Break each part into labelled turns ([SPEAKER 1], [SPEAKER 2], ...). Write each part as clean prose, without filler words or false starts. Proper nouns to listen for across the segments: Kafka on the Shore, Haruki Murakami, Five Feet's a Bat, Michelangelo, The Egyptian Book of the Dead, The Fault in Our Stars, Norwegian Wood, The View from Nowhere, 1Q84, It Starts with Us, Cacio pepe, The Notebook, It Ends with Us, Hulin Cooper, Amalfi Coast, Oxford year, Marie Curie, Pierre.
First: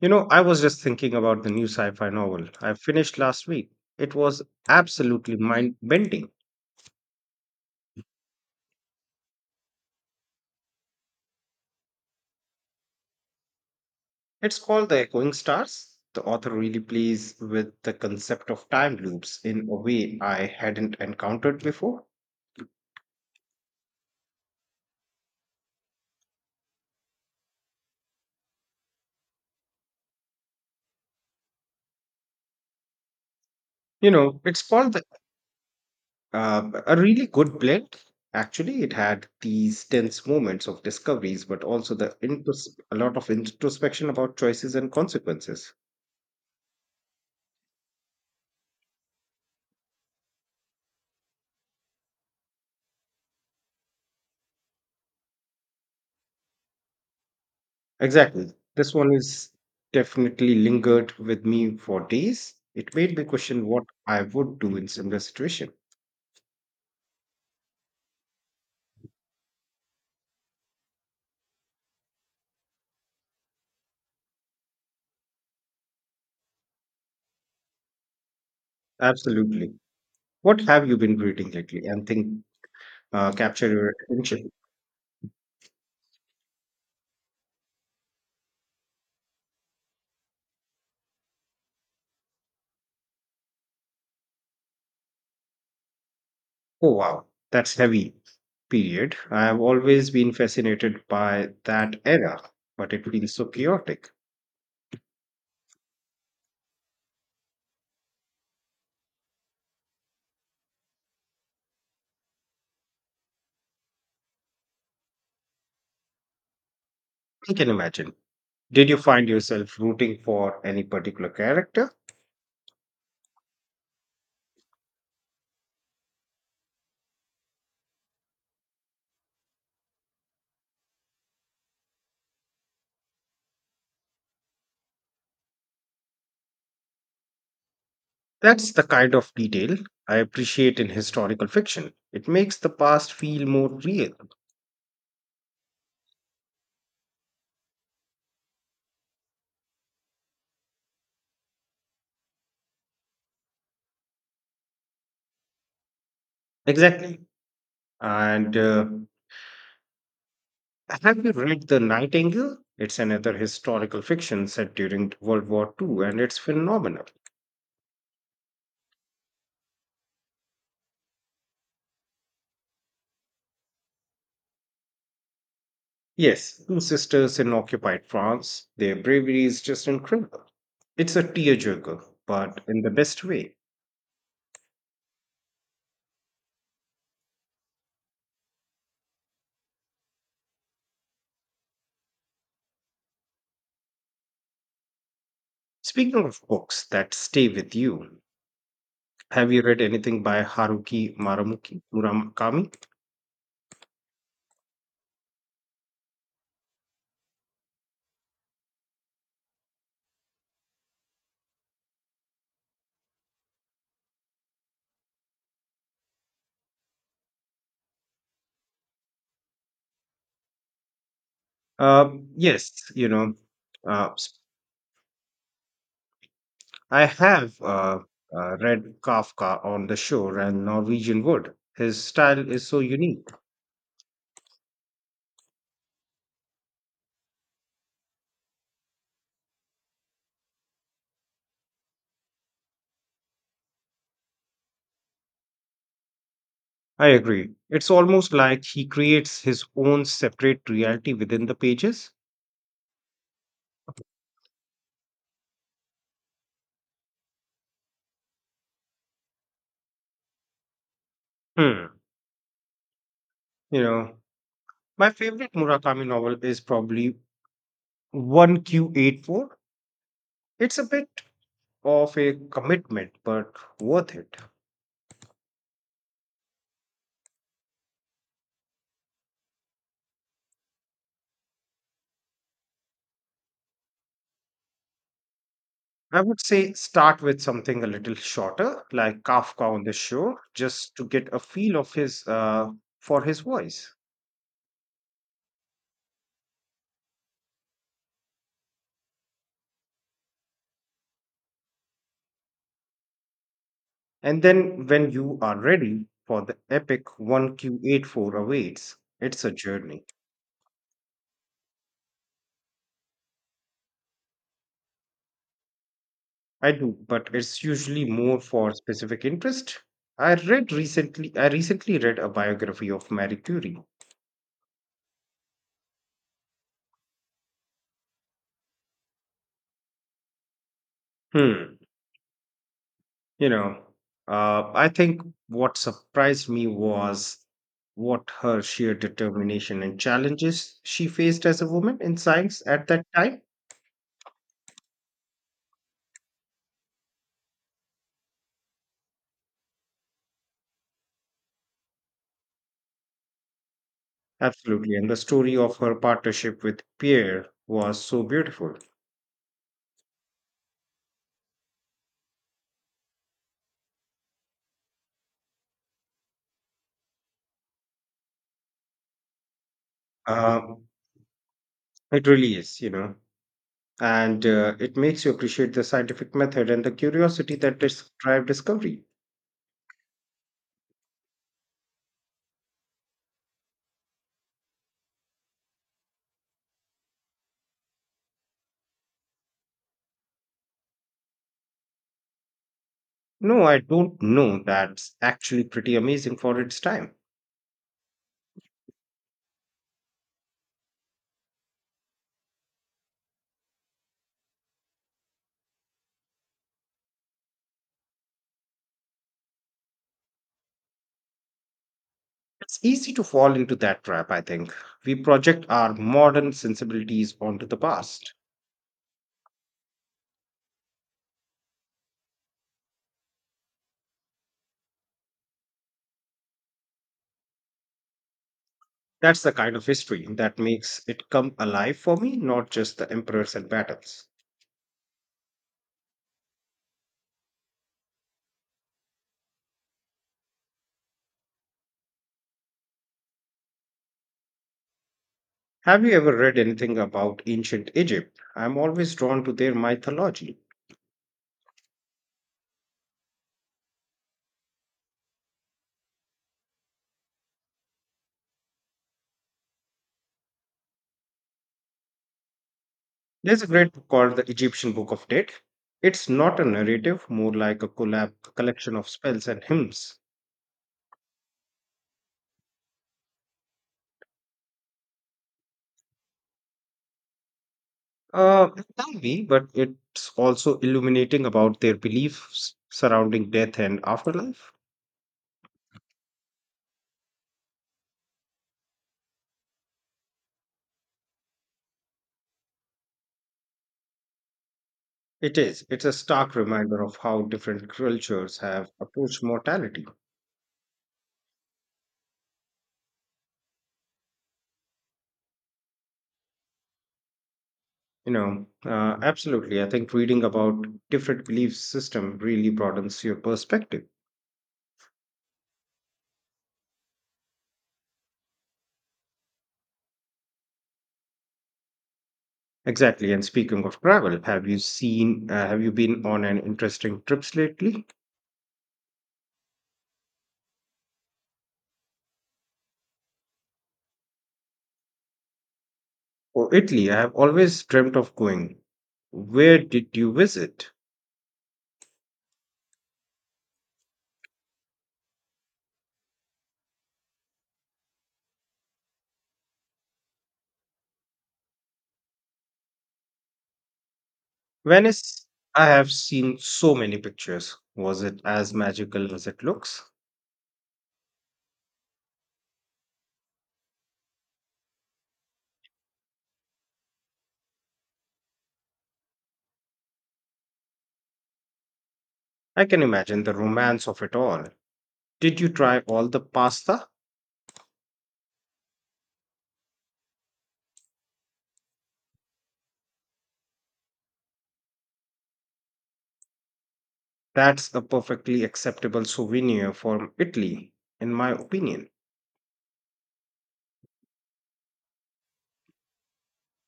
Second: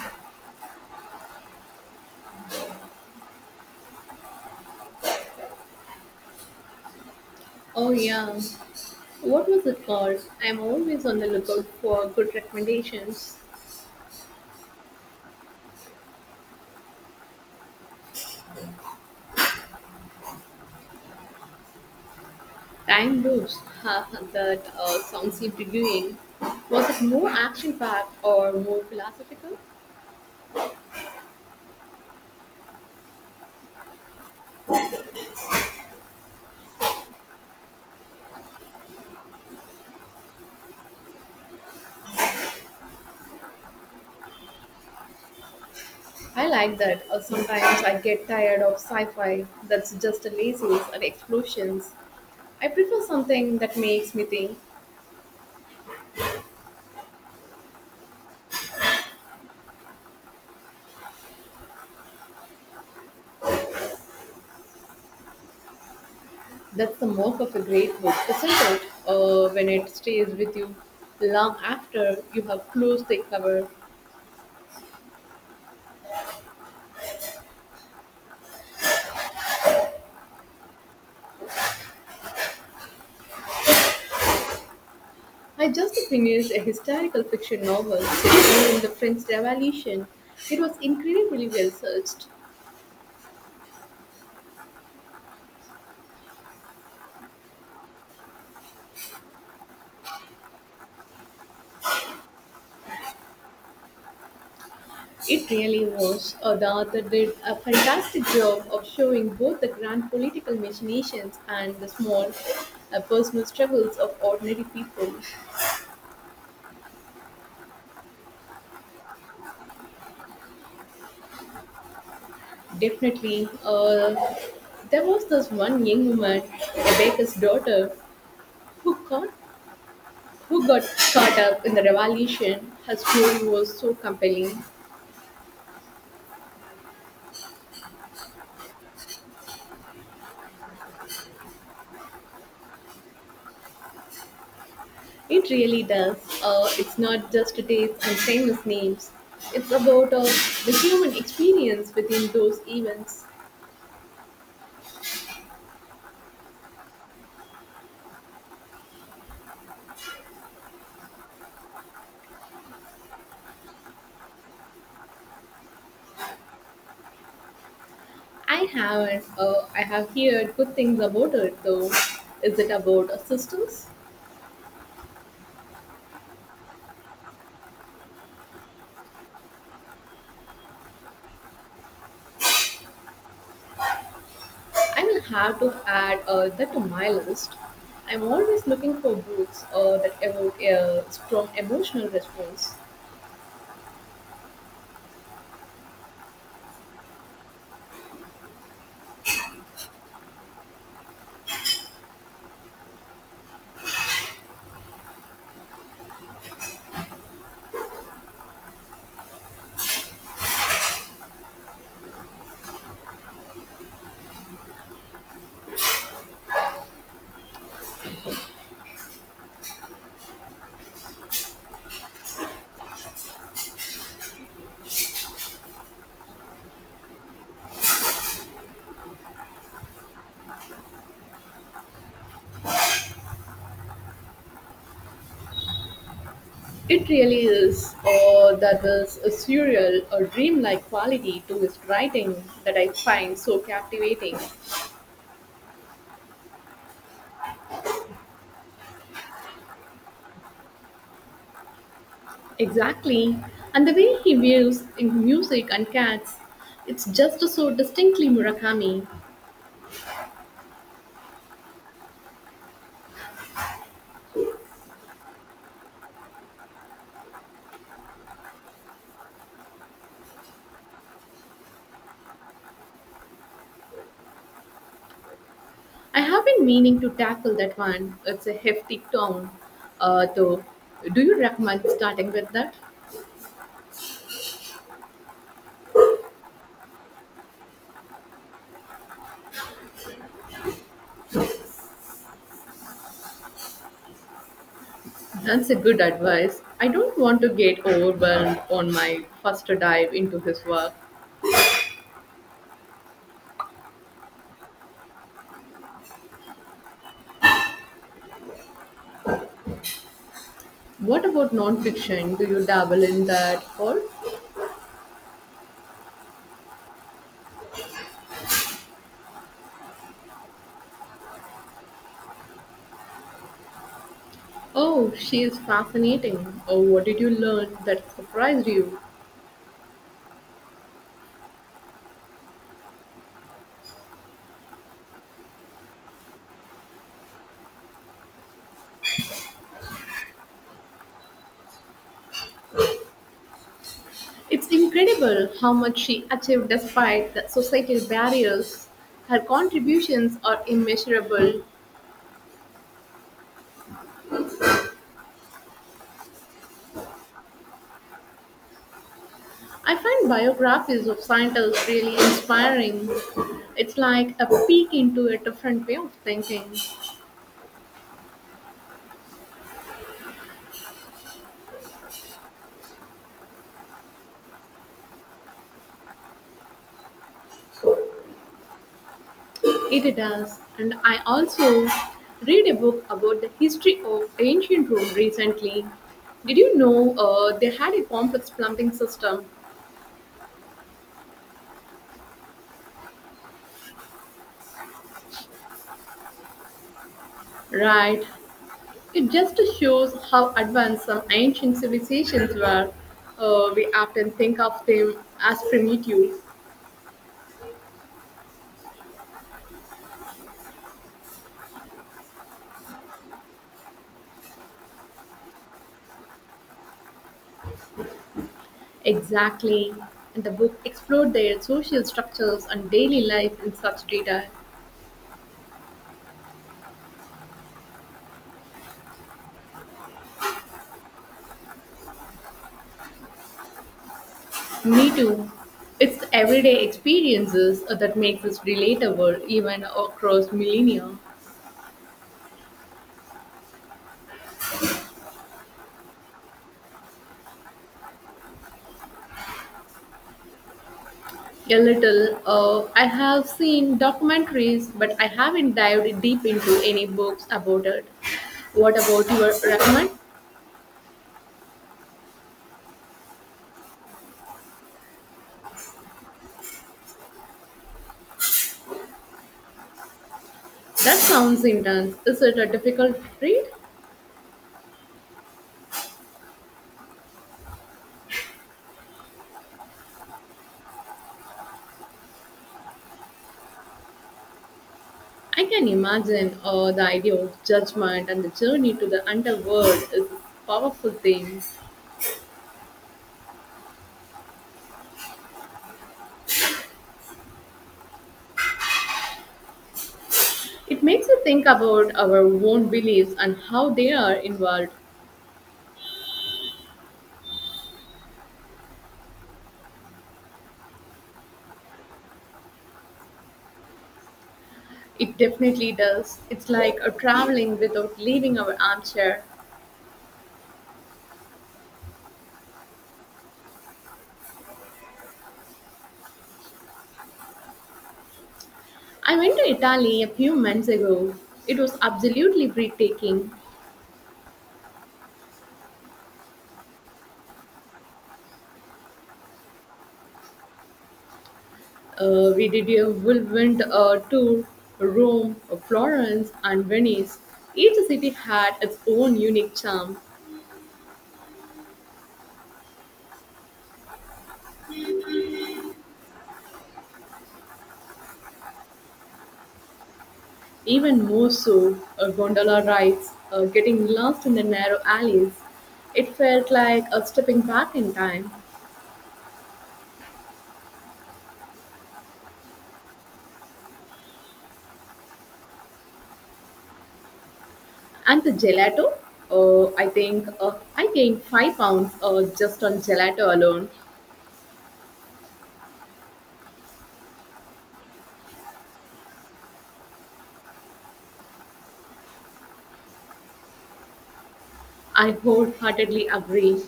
[SPEAKER 1] You know, I was just thinking about the new sci fi novel I finished last week. It was absolutely mind bending.
[SPEAKER 2] Oh yeah. What was it called? I'm always on the lookout for good recommendations.
[SPEAKER 1] It's called The Echoing Stars. The author really plays with the concept of time loops in a way I hadn't encountered before.
[SPEAKER 2] Time loops. Ha, ha, that sounds intriguing. Was it more action-packed or more philosophical?
[SPEAKER 1] You know, it's called a really good blend. Actually, it had these tense moments of discoveries, but also a lot of introspection about choices and consequences.
[SPEAKER 2] I like that. Sometimes I get tired of sci-fi that's just a laziness and explosions. I prefer something that makes me think.
[SPEAKER 1] Exactly. This one is definitely lingered with me for days. It made me question what I would do in similar situation.
[SPEAKER 2] That's the mark of a great book, isn't it? When it stays with you long after you have closed the cover.
[SPEAKER 1] Absolutely. What have you been reading lately? And think capture your attention.
[SPEAKER 2] I just finished a historical fiction novel set during the French Revolution. It was incredibly well searched.
[SPEAKER 1] Oh wow, that's heavy. Period. I have always been fascinated by that era, but it feels so chaotic.
[SPEAKER 2] It really was. The author did a fantastic job of showing both the grand political machinations and the small personal struggles of ordinary people.
[SPEAKER 1] I can imagine. Did you find yourself rooting for any particular character?
[SPEAKER 2] Definitely, there was this one young woman, a baker's daughter, who got who got caught up in the revolution. Her story was so compelling.
[SPEAKER 1] That's the kind of detail I appreciate in historical fiction. It makes the past feel more real.
[SPEAKER 2] It really does. It's not just dates and famous names. It's about the human experience within those events.
[SPEAKER 1] Exactly. And Have you read The Nightingale? It's another historical fiction set during World War Two, and it's phenomenal.
[SPEAKER 2] I haven't. I have heard good things about it though. Is it about systems?
[SPEAKER 1] Yes, two sisters in occupied France. Their bravery is just incredible. It's a tearjerker, but in the best way.
[SPEAKER 2] I will have to add that to my list. I'm always looking for books that evoke a strong emotional response.
[SPEAKER 1] Speaking of books that stay with you, have you read anything by Murakami? Yes, uh, s- I have read Kafka on the shore and Norwegian Wood. His style is so unique.
[SPEAKER 2] It really is, or that there's a surreal or dreamlike quality to his writing that I find so captivating.
[SPEAKER 1] I agree. It's almost like he creates his own separate reality within the pages.
[SPEAKER 2] Exactly. And the way he weaves in music and cats, it's just so distinctly Murakami.
[SPEAKER 1] Hmm. You know, my favorite Murakami novel is probably 1Q84. It's a bit of a commitment, but worth it.
[SPEAKER 2] I have been meaning to tackle that one. It's a hefty tome, though. Do you recommend starting with that?
[SPEAKER 1] I would say start with something a little shorter, like Kafka on the Shore, just to get a feel of his for his voice.
[SPEAKER 2] That's a good advice. I don't want to get overwhelmed on my first dive into his work.
[SPEAKER 1] And then when you are ready for the epic 1Q84 awaits, it's a journey.
[SPEAKER 2] What about nonfiction? Do you dabble in that or?
[SPEAKER 1] I do, but it's usually more for specific interest. I recently read a biography of Marie Curie.
[SPEAKER 2] Oh, she is fascinating. Oh, what did you learn that surprised you?
[SPEAKER 1] Hmm. You know, I think what surprised me was what her sheer determination and challenges she faced as a woman in science at that time.
[SPEAKER 2] It's incredible how much she achieved despite the societal barriers. Her contributions are immeasurable.
[SPEAKER 1] Absolutely. And the story of her partnership with Pierre was so beautiful.
[SPEAKER 2] I find biographies of scientists really inspiring. It's like a peek into a different way of thinking.
[SPEAKER 1] Um, it really is, you know. And It makes you appreciate the scientific method and the curiosity that drive discovery.
[SPEAKER 2] It does. And I also read a book about the history of ancient Rome recently. Did you know they had a complex plumbing system?
[SPEAKER 1] No, I don't know. That's actually pretty amazing for its time.
[SPEAKER 2] Right. It just shows how advanced some ancient civilizations were. We often think of them as primitive.
[SPEAKER 1] It's easy to fall into that trap, I think. We project our modern sensibilities onto the past.
[SPEAKER 2] Exactly. And the book explored their social structures and daily life in such detail.
[SPEAKER 1] That's the kind of history that makes it come alive for me, not just the emperors and battles.
[SPEAKER 2] Me too. It's the everyday experiences that makes us relatable even across millennia.
[SPEAKER 1] Have you ever read anything about ancient Egypt? I'm always drawn to their mythology.
[SPEAKER 2] A little. I have seen documentaries, but I haven't dived deep into any books about it. What about your recommend?
[SPEAKER 1] There's a great book called The Egyptian Book of Dead. It's not a narrative, more like a collab collection of spells and hymns.
[SPEAKER 2] That sounds intense. Is it a difficult read?
[SPEAKER 1] It can be, but it's also illuminating about their beliefs surrounding death and afterlife.
[SPEAKER 2] I can imagine the idea of judgment and the journey to the underworld is a powerful thing.
[SPEAKER 1] It is. It's a stark reminder of how different cultures have approached mortality.
[SPEAKER 2] It makes you think about our own beliefs and how they are involved.
[SPEAKER 1] Absolutely. I think reading about different belief system really broadens your perspective.
[SPEAKER 2] It definitely does. It's like a traveling without leaving our armchair.
[SPEAKER 1] Exactly. And speaking of travel, have you been on an interesting trips lately?
[SPEAKER 2] I went to Italy a few months ago. It was absolutely breathtaking.
[SPEAKER 1] Oh, Italy. I have always dreamt of going. Where did you visit?
[SPEAKER 2] We did a whirlwind tour Rome, Florence, and Venice. Each city had its own unique charm,
[SPEAKER 1] Venice. I have seen so many pictures. Was it as magical as it looks?
[SPEAKER 2] even more so gondola rides, getting lost in the narrow alleys. It felt like a stepping back in time.
[SPEAKER 1] I can imagine the romance of it all. Did you try all the pasta?
[SPEAKER 2] And the gelato? I think I gained five pounds just on gelato alone.
[SPEAKER 1] That's a perfectly acceptable souvenir from Italy, in my opinion.
[SPEAKER 2] I wholeheartedly agree.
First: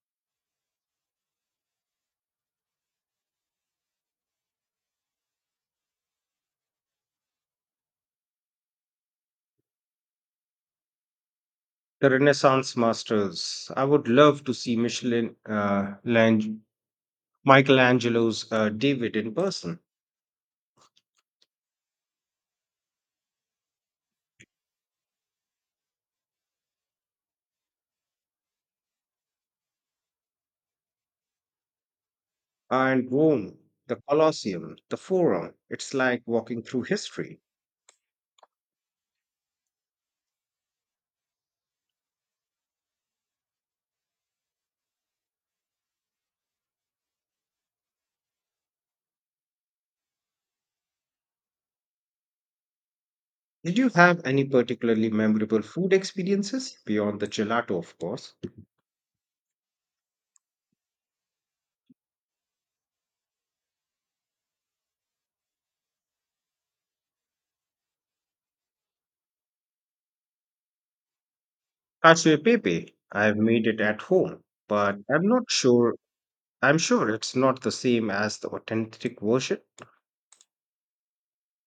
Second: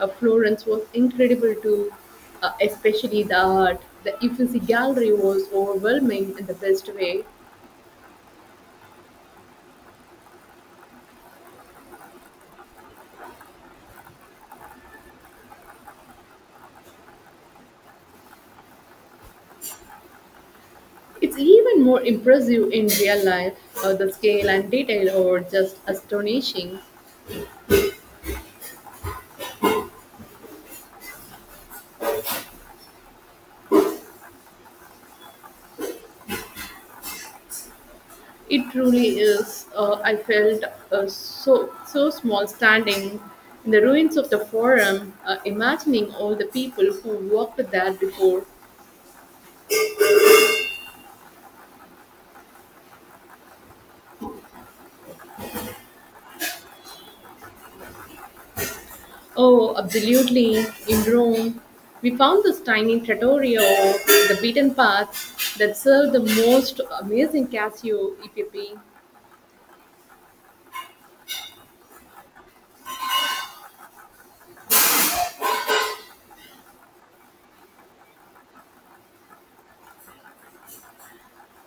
[SPEAKER 2] Florence was incredible too, especially the art. The Uffizi Gallery was overwhelming in the best way.
[SPEAKER 1] The Renaissance masters. I would love to see Michelangelo's David in person.
[SPEAKER 2] It's even more impressive in real life. The scale and detail are just astonishing.
[SPEAKER 1] And Rome, the Colosseum, the Forum. It's like walking through history.
[SPEAKER 2] It truly is. I felt so small standing in the ruins of the forum, imagining all the people who walked there before.
[SPEAKER 1] Did you have any particularly memorable food experiences beyond the gelato, of course?
[SPEAKER 2] Oh, absolutely. In Rome, we found this tiny trattoria off the beaten path that served the most amazing Casio e pepe.
[SPEAKER 1] Cacio pepe, I've made it at home, but I'm not sure. I'm sure it's not the same as the authentic version.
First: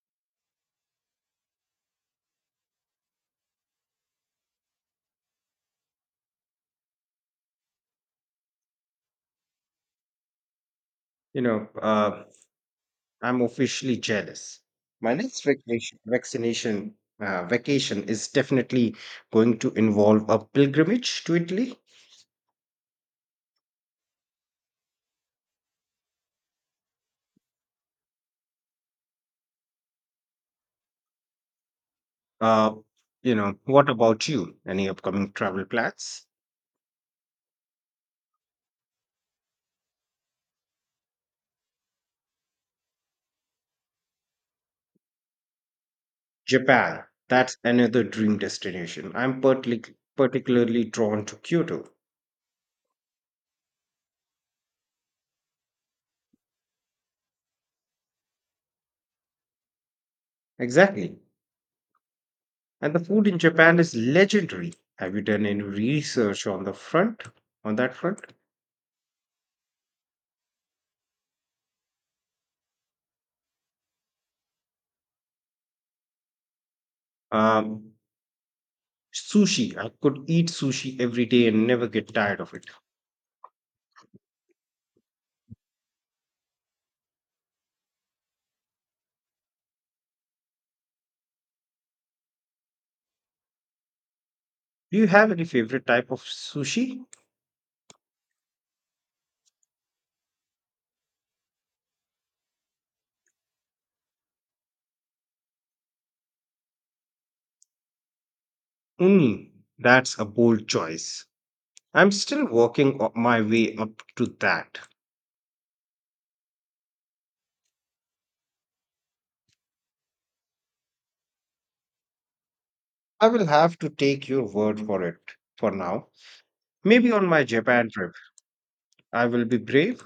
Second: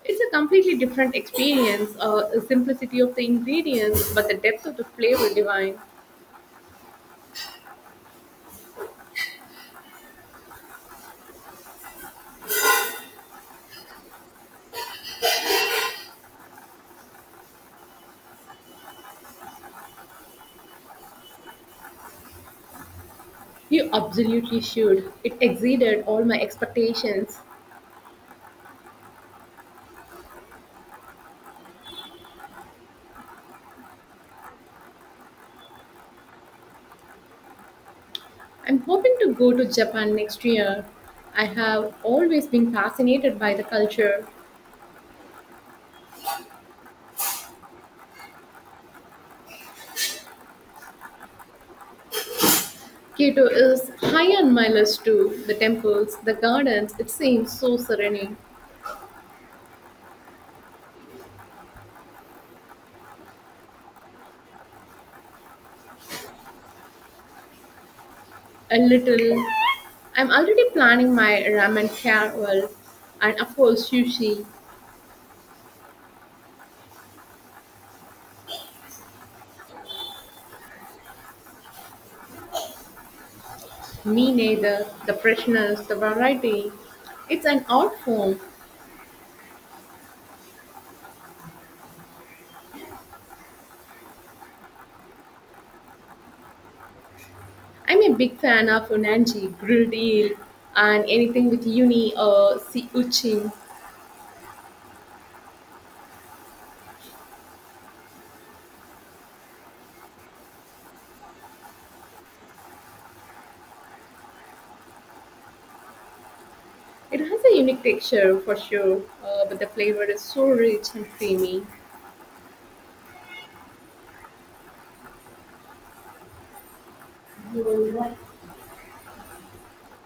[SPEAKER 2] It's a completely different experience, the simplicity of the ingredients, but the depth of the flavor divine.
[SPEAKER 1] You know, uh, I'm officially jealous. My vacation is definitely going to involve a pilgrimage to Italy.
[SPEAKER 2] You absolutely should. It exceeded all my expectations.
[SPEAKER 1] Uh, what about you? Any upcoming travel plans?
[SPEAKER 2] I'm hoping to go to Japan next year. I have always been fascinated by the culture.
[SPEAKER 1] Japan, that's another dream destination. I'm particularly drawn to Kyoto.
[SPEAKER 2] Kyoto is high on my list too. The temples, the gardens, it seems so serene.
[SPEAKER 1] Exactly. And the food in Japan is legendary. Have you done any research on that front?
[SPEAKER 2] A little. I'm already planning my ramen travel and of course sushi.
[SPEAKER 1] Um, Sushi. I could eat sushi every day and never get tired of it.
[SPEAKER 2] Me neither. The freshness, the variety. It's an art form.
[SPEAKER 1] Do you have any favorite type of sushi?
[SPEAKER 2] I'm a big fan of unagi, grilled eel, and anything with uni or sea urchin.
[SPEAKER 1] Mm, that's a bold choice. I'm still my way up to that.
[SPEAKER 2] It has a unique texture for sure, but the flavor is so rich and creamy.
[SPEAKER 1] I will have to take your word for it for now. Maybe on my Japan trip, I will be brave.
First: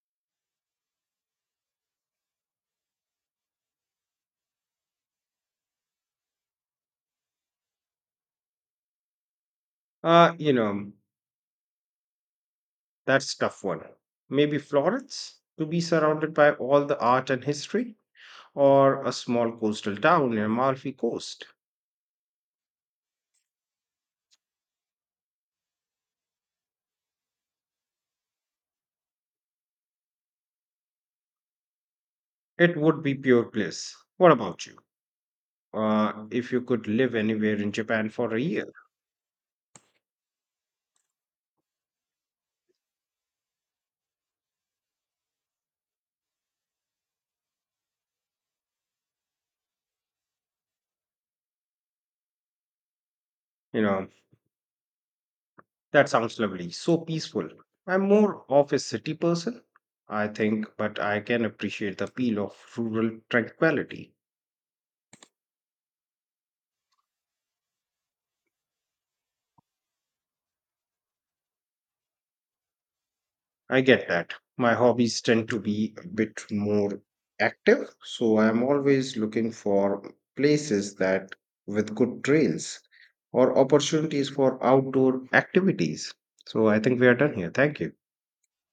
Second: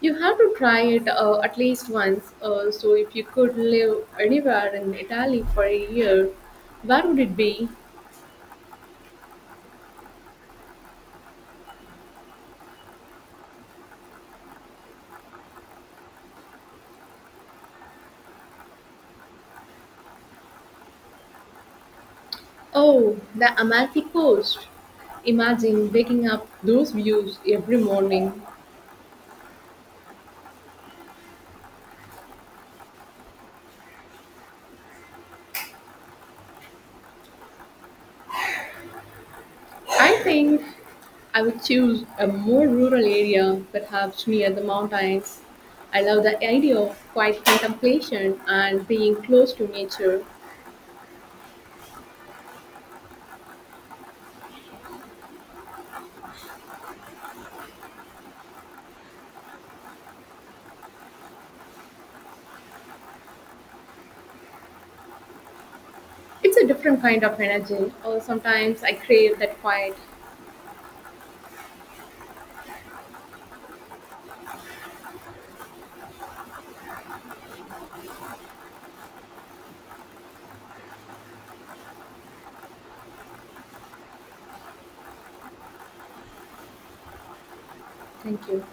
[SPEAKER 2] You have to try it at least once. So, if you could live anywhere in Italy for a year, where would it be?
[SPEAKER 1] Uh, you know, that's tough one. Maybe Florence to be surrounded by all the art and history, or a small coastal town near Amalfi Coast.
[SPEAKER 2] Oh, the Amalfi Coast. Imagine waking up those views every morning.
[SPEAKER 1] It would be pure bliss. What about you? If you could live anywhere in Japan for a year,
[SPEAKER 2] I think I would choose a more rural area, perhaps near the mountains. I love the idea of quiet contemplation and being close to nature.
[SPEAKER 1] you know, that sounds lovely. So peaceful. I'm more of a city person, I think, but I can appreciate the appeal of rural tranquility.
[SPEAKER 2] It's a different kind of energy. Oh, sometimes I crave that quiet.
[SPEAKER 1] I get that. My hobbies tend to be a bit more active, so I'm always looking for places that with good trails or opportunities for outdoor activities. So I think we are done here. Thank you.
[SPEAKER 2] Thank you.